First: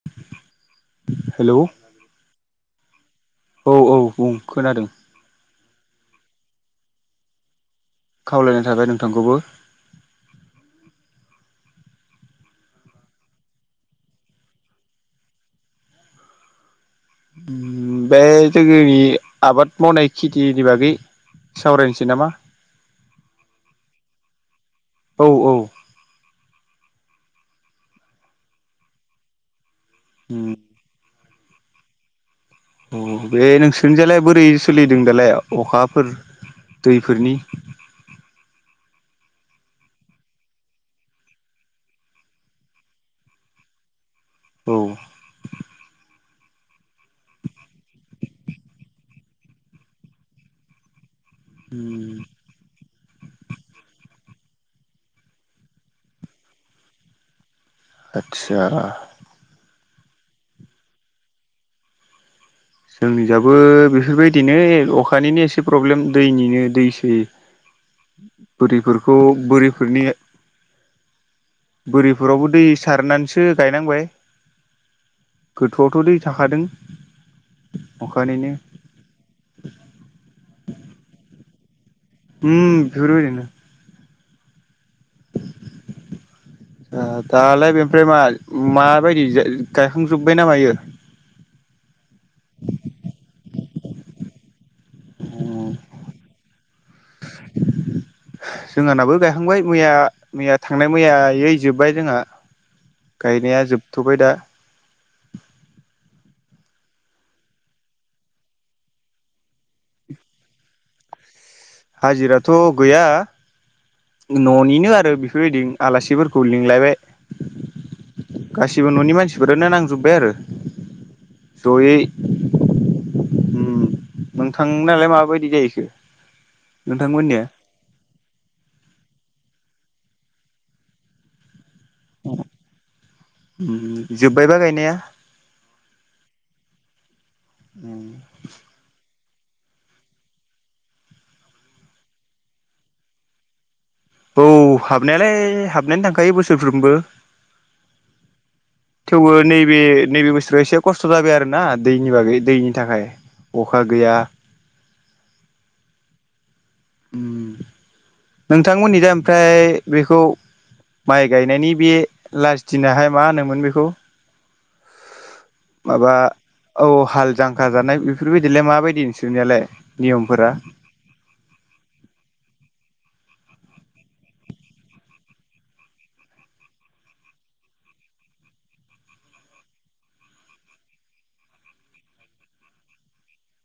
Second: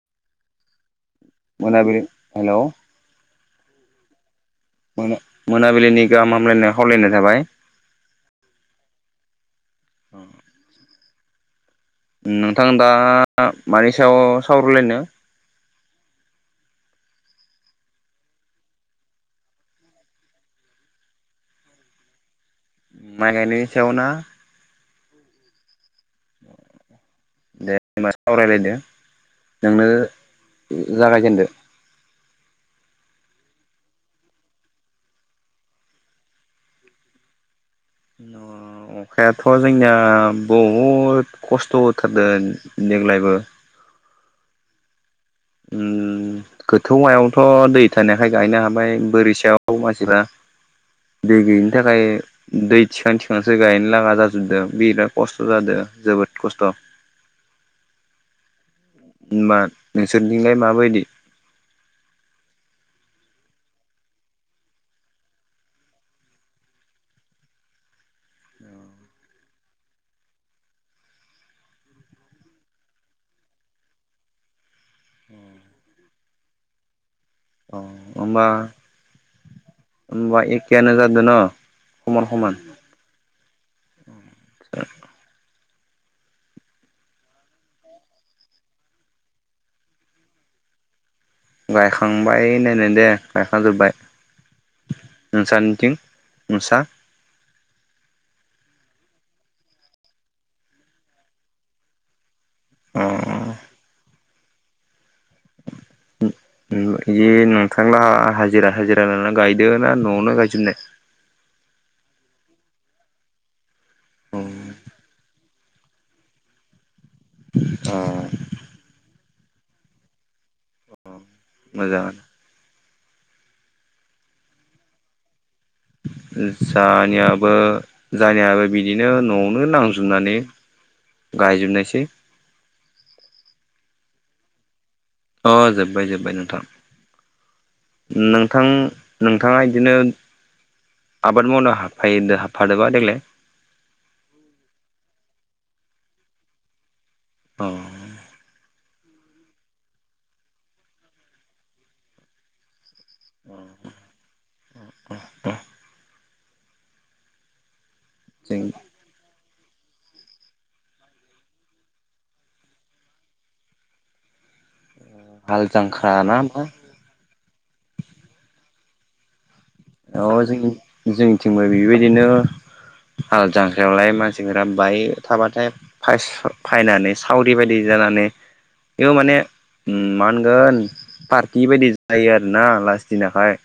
[inaudible] मोनाबिलि हेल'। औ औ बुं खोनादों। मोनाबिलिनि गाहाम हामलायनाय खावलायनाय थाबाय। खावलायनाय थाबाय नोंथांखौबो। नोंथां दा मानि सायाव सावरायलायनो? बे जोंनि आबाद मावनाय खेथिनि बागै सावरायनोसै नामा? माइ गायनायनि सायाव ना? औ औ दे बिदिबा सावरायलायदो नोंनो उम जागायजेनदो। अ बे नोंसोरनिजालाय बोरै सोलिदों दालाय अखाफोर दैफोरनि उम अखायाथ' जोंनिया बहुद खस्थ' होथारदों देग्लायबो औ उम गोथौ मायावथ' दै थानायखाय गायनो हाबाय बोरिसायाव मानसिफ्रा दै गैयिनि थाखाय दै थिखां थिखांसो गायनो लागा जाजोबदों बिराद खस्थ' जादों जोबोद खस्थ' आच्छा। होनबा नोंसोरजोंलाय माबायदि? जोंनियाबो बेफोरबायदिनो अखानिनो एसे प्रब्लेम दैनिनो दैसै बोरिफोरखौ बोरिफोरनि बोरिफोरावबो दै सारनानैसो गायनांबाय गोथौआवथ' दै थाखादों अ होनबा अखानिनो होनबा एखेआनो जादों न'? समान समान उम बिफोर ओरैनो ओ दालाय बेनिफ्राय मा माबायदि गायखांजोब्बाय नामायो गायखांबाय होन्नायानो दे गायखां जोबबाय नोंस्रानिथिं नोंसा [inaudible] जोंहानाबो गायखांबाय मैया मैया थांनाय मैयै जोब्बाय जोंहा अ गायनाया जोबथ'बाय दा। उम इयो नोंथांना हाजिरा हाजिरा लानानै गायदो ना न'आवनो गायजोबनाय? हाजिराथ' गैया अ न'निनो आरो बेफोरबायदि आलासिफोरखौ लिंलायबाय अ गाससिबो न'नि मानसिफोरानो नांजोब्बाय आरो जयै मोजाङानो नोंथांनालाय मा बायदि गायहैखो जानियाबो जानियाबो बिदिनो न'आवनो नांजोबनानै गायजोबनायसै जोब्बायबा गायनाया अ जोबबाय जोब्बाय नोंथां नोंथां नोंथाङा बिदिनो आबाद मावनो हाबफायो हाबफादोबा देग्लाय औ हाबनायालाय हाबनायानो थांखायो बोसोरफ्रोमबो अ [inaudible] थेवबो नैबे नैबे बोसोराव एसे खस्थ' जाबाय आरो ना दैनि बागै दैनि थाखाय अखा गैया उम उम जों नोंथांमोननि दा ओमफ्राय बेखौ माइ गायनायनि बे लास दिनहाय मा होनोमोन बेखौ हाल माबा जांख्रा ना मा औ हाल जांक्रा जानाय बेफोरबायदिलाय माबायदि नोंसोरनियालाय औ नियमफोरा जों जोंनिथिंबो बेबायदिनो हाल जांख्रायावलाय मानसिफोरा बाय थाबाथाय फायस फायनानै सावरि बायदि जानानै बेबो माने उम मा होनगोन पारटि बायदि जायो आर ना लास दिनाहाय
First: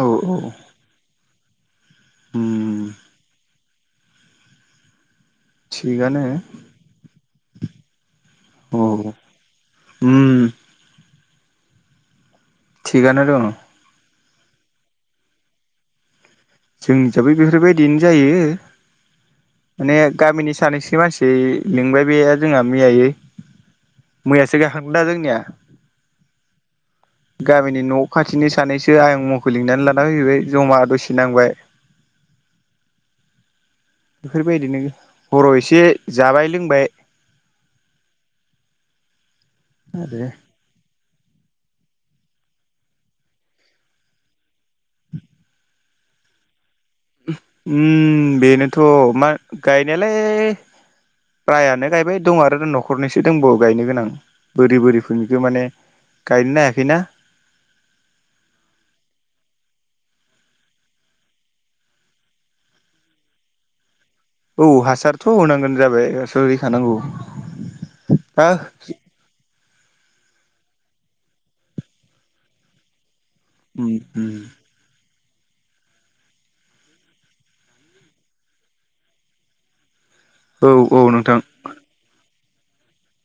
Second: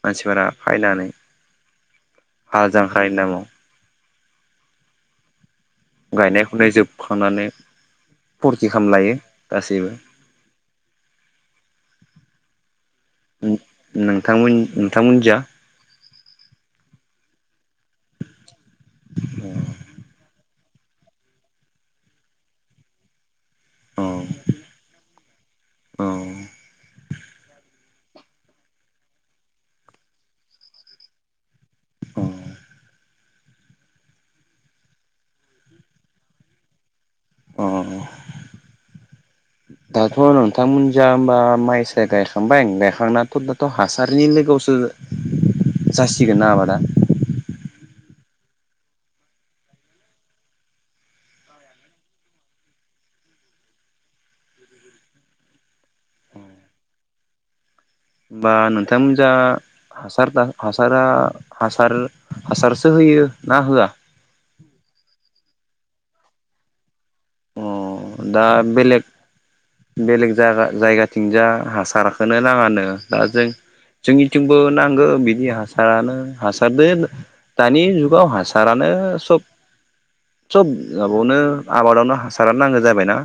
औ मानसिफोरा फायनानै उम हाल जांख्रानि नामाव थिगानो गायनाय फुनाय जोबखांनानै फुरथि औ खालामलायो गासैबो उम थिगानानो दंङ। नोंथांमोन नोंथांमोन जा जोंनि जाबो बेफोरबायदिनो जायो माने गामिनि सानैसो मानसि बै लिंबाय बे जोंहा मैयै मैयासो गाखांदो दा जोंनिया औ गामिनि न' खाथिनि सानैसो आइं मुंखौ लिंनानै लाना फैजोब्बाय जमा दसे नांबाय उम बेफोरबायदिनो हरआव एसे जाबाय लोंबाय अ दाथ' आरो नों नोंथांमोनजा होमबा माइ साय गायखांबाय गायखांनााथ' दाथ' हासारनि लोगोआवसो जासिगोन ना आबादा उम बेनोथ' मा गायनायालाय प्रायानो गायबाय दं आरो न'खरनिसो दंबावो गायनो गोनां बोरि बोरिफोरनिखौ माने गायनोनो हायाखैना। बा नोंथांमोन जा हासार हासारा हासार हासारसो होयो ना होआ औ हासारथ' होनांगोन जाबाय हैखानांगौ अ दा हा बेलेग बेलेग जायगा जायगाथिंज हासारखोनो नाङानो दा जों उम उम जोंनिथिंबो नांगौ बिदि हास आनो हासारदो दानि जुगाव हासारानो सब सब औ औ माबावनो नोंथां आबादावनो हासारानो नांगौ जाबायना।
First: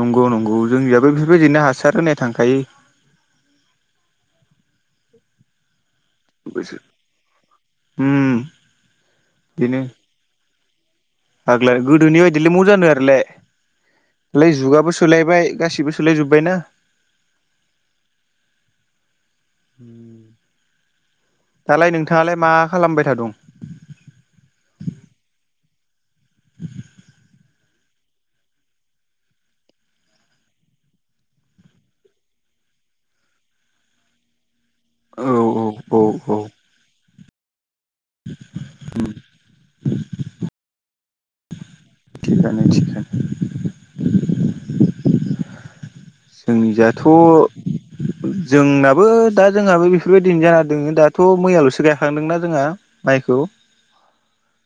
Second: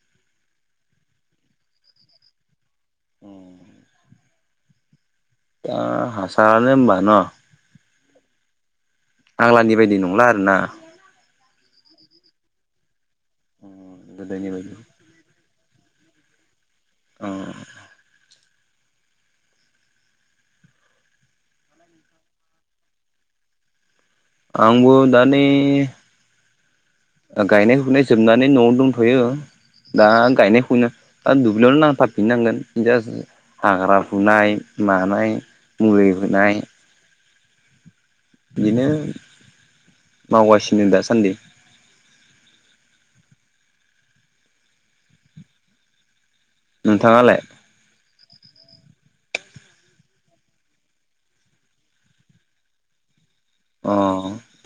नंगौ नंगौ जोंनियाबो बेफोरबायदिनो हासार होनाय थांखायो। उम दा आ होमबा न' उम आग्लानि बायदि नंला आरोना। आग्लाया गोदोनि बायदिलाय म जानो आरोलाय ले गोदोनि बायदि जुगाबो सोलायबाय गासिबो सोलायजोब्बाय ना। अअअ उम। दालाय नोंथाङालाय मा खालामबाय थादं आंबो दानि गायनाय फुनाय जोबनानै न'आव दंथ'यो। दा गायनायखौनो दा दुब्लियावनो नांथाबफिननांगोन हाग्रा फुनाय मानाय औ औ औ मुलि औ होनाय। बिदिनो मावगासिनो दासान्दि। थिगानो थिगा जोंनि जाथ' नोंथाङालाय जोंनाबो दा जोंहाबो बेफोरबायदिनो जाना दोङो दाथ' मैयाल'सो गायखांदोंना जोंहा माइखौ। अ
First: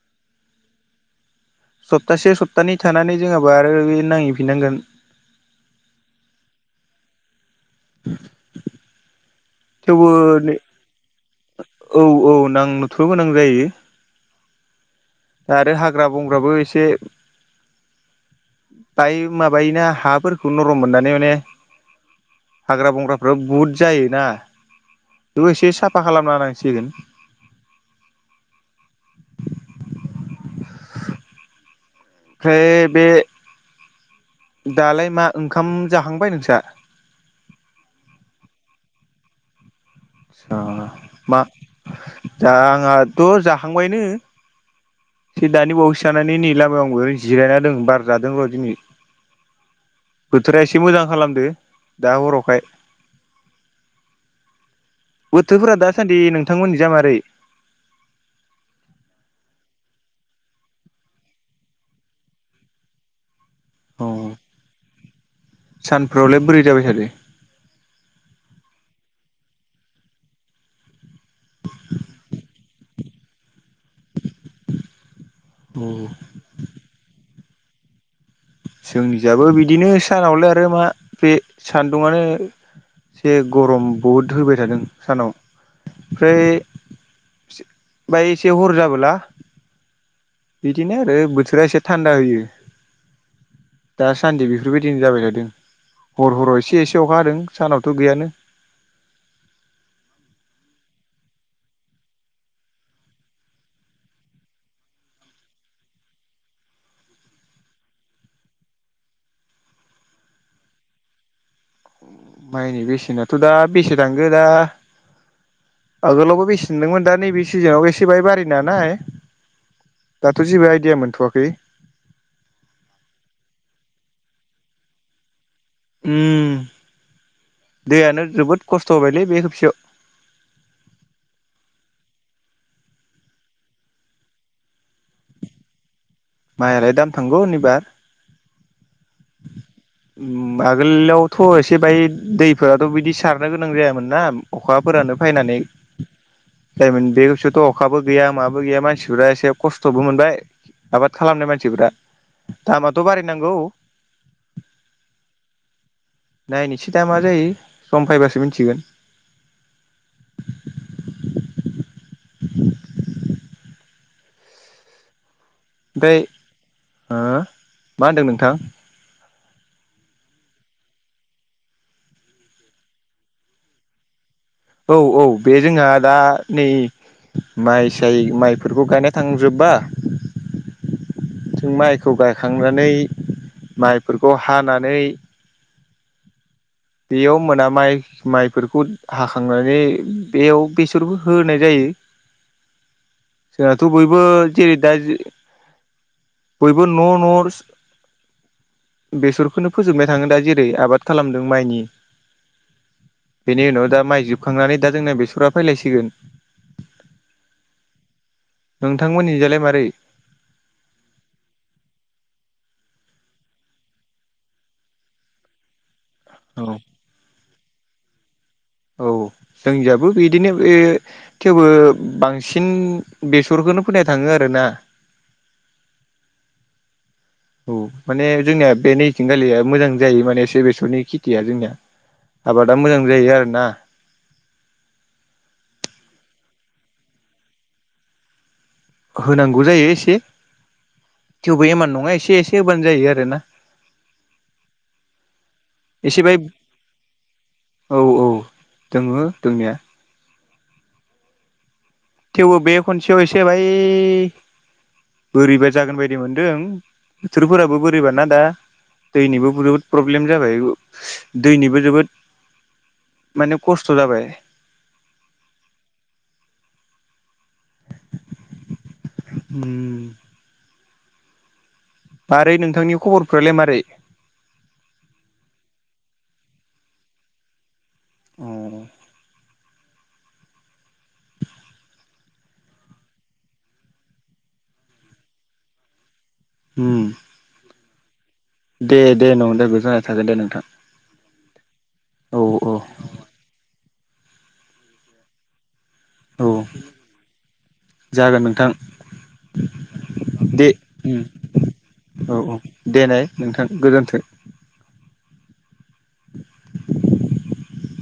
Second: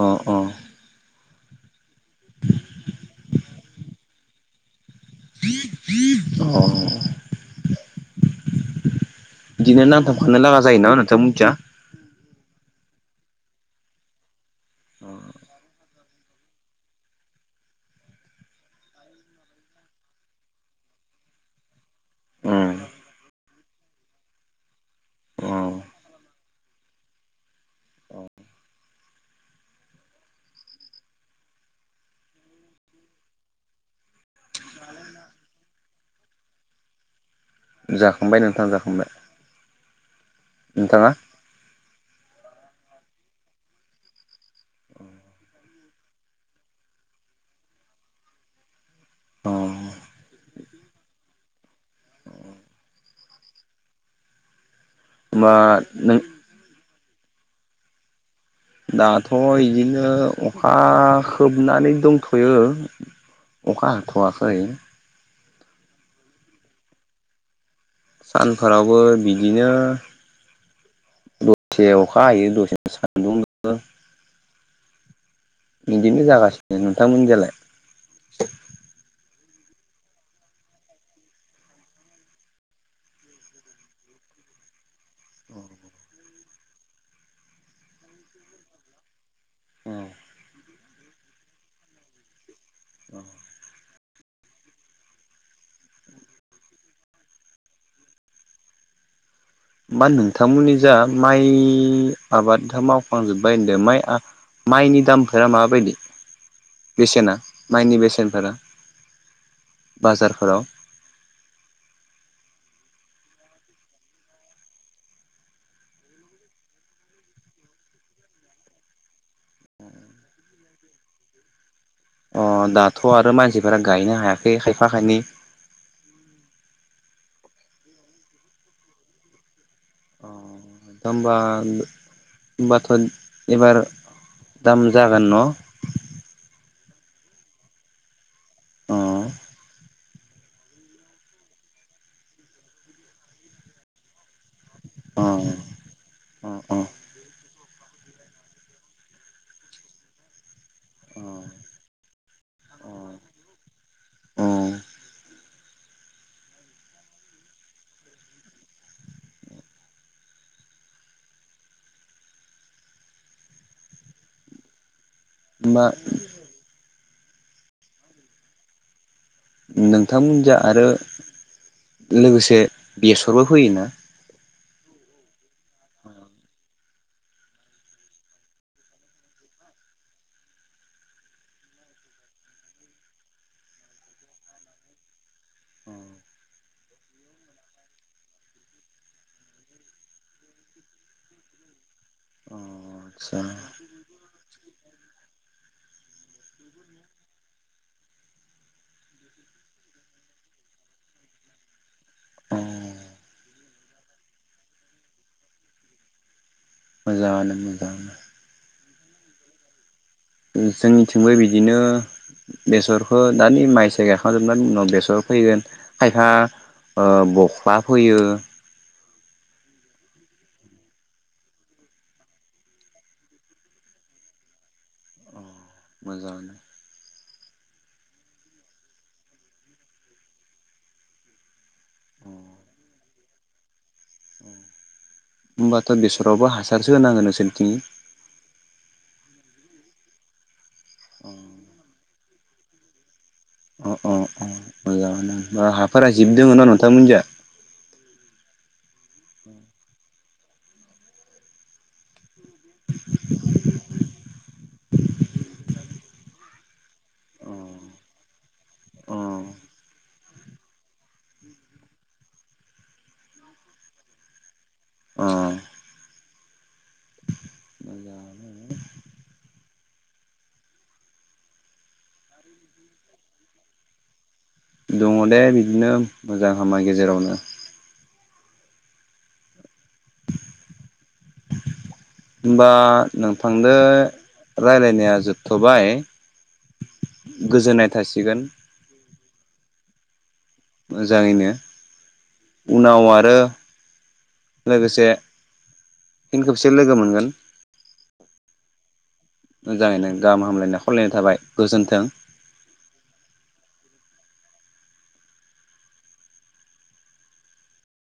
अ अ। सप्तासे सप्तानै थानानै जोंहाबो आरो नांहैफिननांगोन। अ बिदिनो थेवबो नांथाब खानो लागा जायो ना नोंथ' मिथिया। औ औ नां नुथ' गोनां जायो। अ दा आरो हाग्रा बंग्राबो एसे दाय माबायोना हाफोरखौ नरम मोननानै माने अ हाग्रा बंग्राफ्रा बुद जायोना। बेबो अ एसे साफा खालामना होनांसिगोन। ओमफ्राय बे दालाय मा ओंखाम जाखांबाय नोंस्रा? जाखांबाय नोंथां जाखांबाय। आसा नोंथाङा मा जांआथ' जाखांबायनो। ए दानि बावैसो जानानै नै लामायावंबो जिरायना दोङो बार जादों र' दिनै। अ होमबा बोथोरा एसे मोजां खालामदो दा हरावखाय। बोथोरफोरा नों दासान्दि नोंथांमोननि जा मारै? दाथ' इदिनो अखा खोबनानै दंथ'यो‌। अखा औ हाथ'वाखै। सानफ्रावलाय बोरै जाबाय थादो? सानफोरावबो बिदिनो दसे अखा हायो दसे सान। औ बिदिनो जागासिनो नोंथांमोनजोंलाय? जोंनिजाबो बिदिनो सानावलाय आरो मा बे सान्दुंआनो एसे गरम बहुद होबाय थादों। सानाव ओमफ्राय बाय एसे हर जाबोला औ। बिदिनो आरो बोथोरा एसे थान्दा होयो। अ। दासान्दि बेफोरबायदिनो जाबाय थादों हर हराव एसे एसे अखा हादों सानावथ' गैयानो। मा नोंथांमोननि जा माइ आबादा मावखांजोब्बाय होनदों माइ माइनि दामफोरा माबायदि बेसेना माइनि बेसेनफोरा? बाजारफोराव माइनि बेसेनाथ' दा बेसे थांखो दा आगोलावबो बेसे मोनदोंमोन दा नैबे सिजोनाव एसे बाय बारिनो हानाय। दाथ' जेबो आइडिया मोनथ'वाखै। अ' दाथ' आरो मानसिफोरा गायनो हायाखै खायफा खायनै उम दैयानो जोबोद खस्थ' होबायलै बे खबसेयाव। अ' दा होमबा होमबाथ' एबार दाम जागोन न'? माइयालाय दाम थांगोन एबार। अ'। उम आगोलावथ' एसे बाय दैफोराथ' बिदि सारनो गोनां जायामोन ना। अखाफोरानो औ फैनानै जायोमोन बे बोसोरथ' अखाबो गैया माबो गैया मानसिफोरा एसे खस्थ'बो मोनबाय आबाद खालामनाय मानसिफोरा दामाथ' बारनांगौ। औ। नायनोसै दामा जायो सम फैबासो मिथिगोन। ओमफाय ओ मा होनदों नोंथां? नोंथांमोनजों आरो लोगोसे बेसरबो फैयोना? औ औ बे जोंहा दा नै माइ साय माइफोरखौ गायना थांजोबबा जों माइखौ गायखांनानै माइफोरखौ हानानै बेयाव मोना माइ माइफोरखौ हाखांनानै बेयाव बेसरखौ होनाय जायो। अ' आतसा। थ' बयबो जेरै दा बयबो न'-न' बेसरखौनो फोजोबनाय थाङो दा जेरै आबाद खालामदों माइनि अ बेनि उनाव दा माइ जोबखांनानै दा जोंना बेसरा फैलायसिगोन। मोजाङानो मोजाङानो। नोंथांमोननिजालाय मारै? जोंनिथिंबो बिदिनो बेसरखौ दानि माइ साइ गायखांजोबनायनि उनाव बेसर फोगोन खायफा औ। ओ बख्ला फोयो औ जोंनियाबो बिदिनो बे थेवबो बांसिन बेसरखौनो फैनाय थाङो आरोना। मोजाङानो। औ माने जोंनिया बे नैथिंगालिया मोजां जायो माने से बेसरनि खेथिया जोंनिया। आबादा मोजां जायो आरोना। ओं होनोमबाथ' बेसरावबो हासारसो होनांगोन नोंसोरथिंनि? होनांगौ जायो एसे। अ'। थेवबो एमान नङा एसे एसे होबानो जायो आरो ना। अ'-अ'-अ' मोजाङानो हाफोरा एसे बाय जिब दङना नोंथांमोननिजा? औ औ दोङो दोंनाया। थेवबो बे खनसेयाव एसे बाय बोरैबा जागोन बायदि मोनदों। बोथोरफोराबो बोरैबाना दा दैनिबो बुहुद प्र प्रब्लेम जाबाय दैनिबो जोबोद माने खस्थ' जाबाय अ मोजाङानो उम मारै नोंथांनि खबरफ्रालाय मारै? दंङ दे बिदिनो मोजां हामा गेजेरावनो। औ। [inaudible] होमबा नोंथांदो राय्लायनाया जोबथ'बाय। गोजोननाय थासिगोन। दे दे नदो जाना थागोन दे नोंथां मोजाङैनो औ औ उनाव आरो लोगोसे फिन औ खेबसे लोगो मोनगोन जागोन नोंथां। मोजाङैनो गाहाम दे हामलायनाय खावलायनाय उम थाबाय गोजोन्थों। औ औ दे नाय नोंथां गोजोन्थों [unintelligible]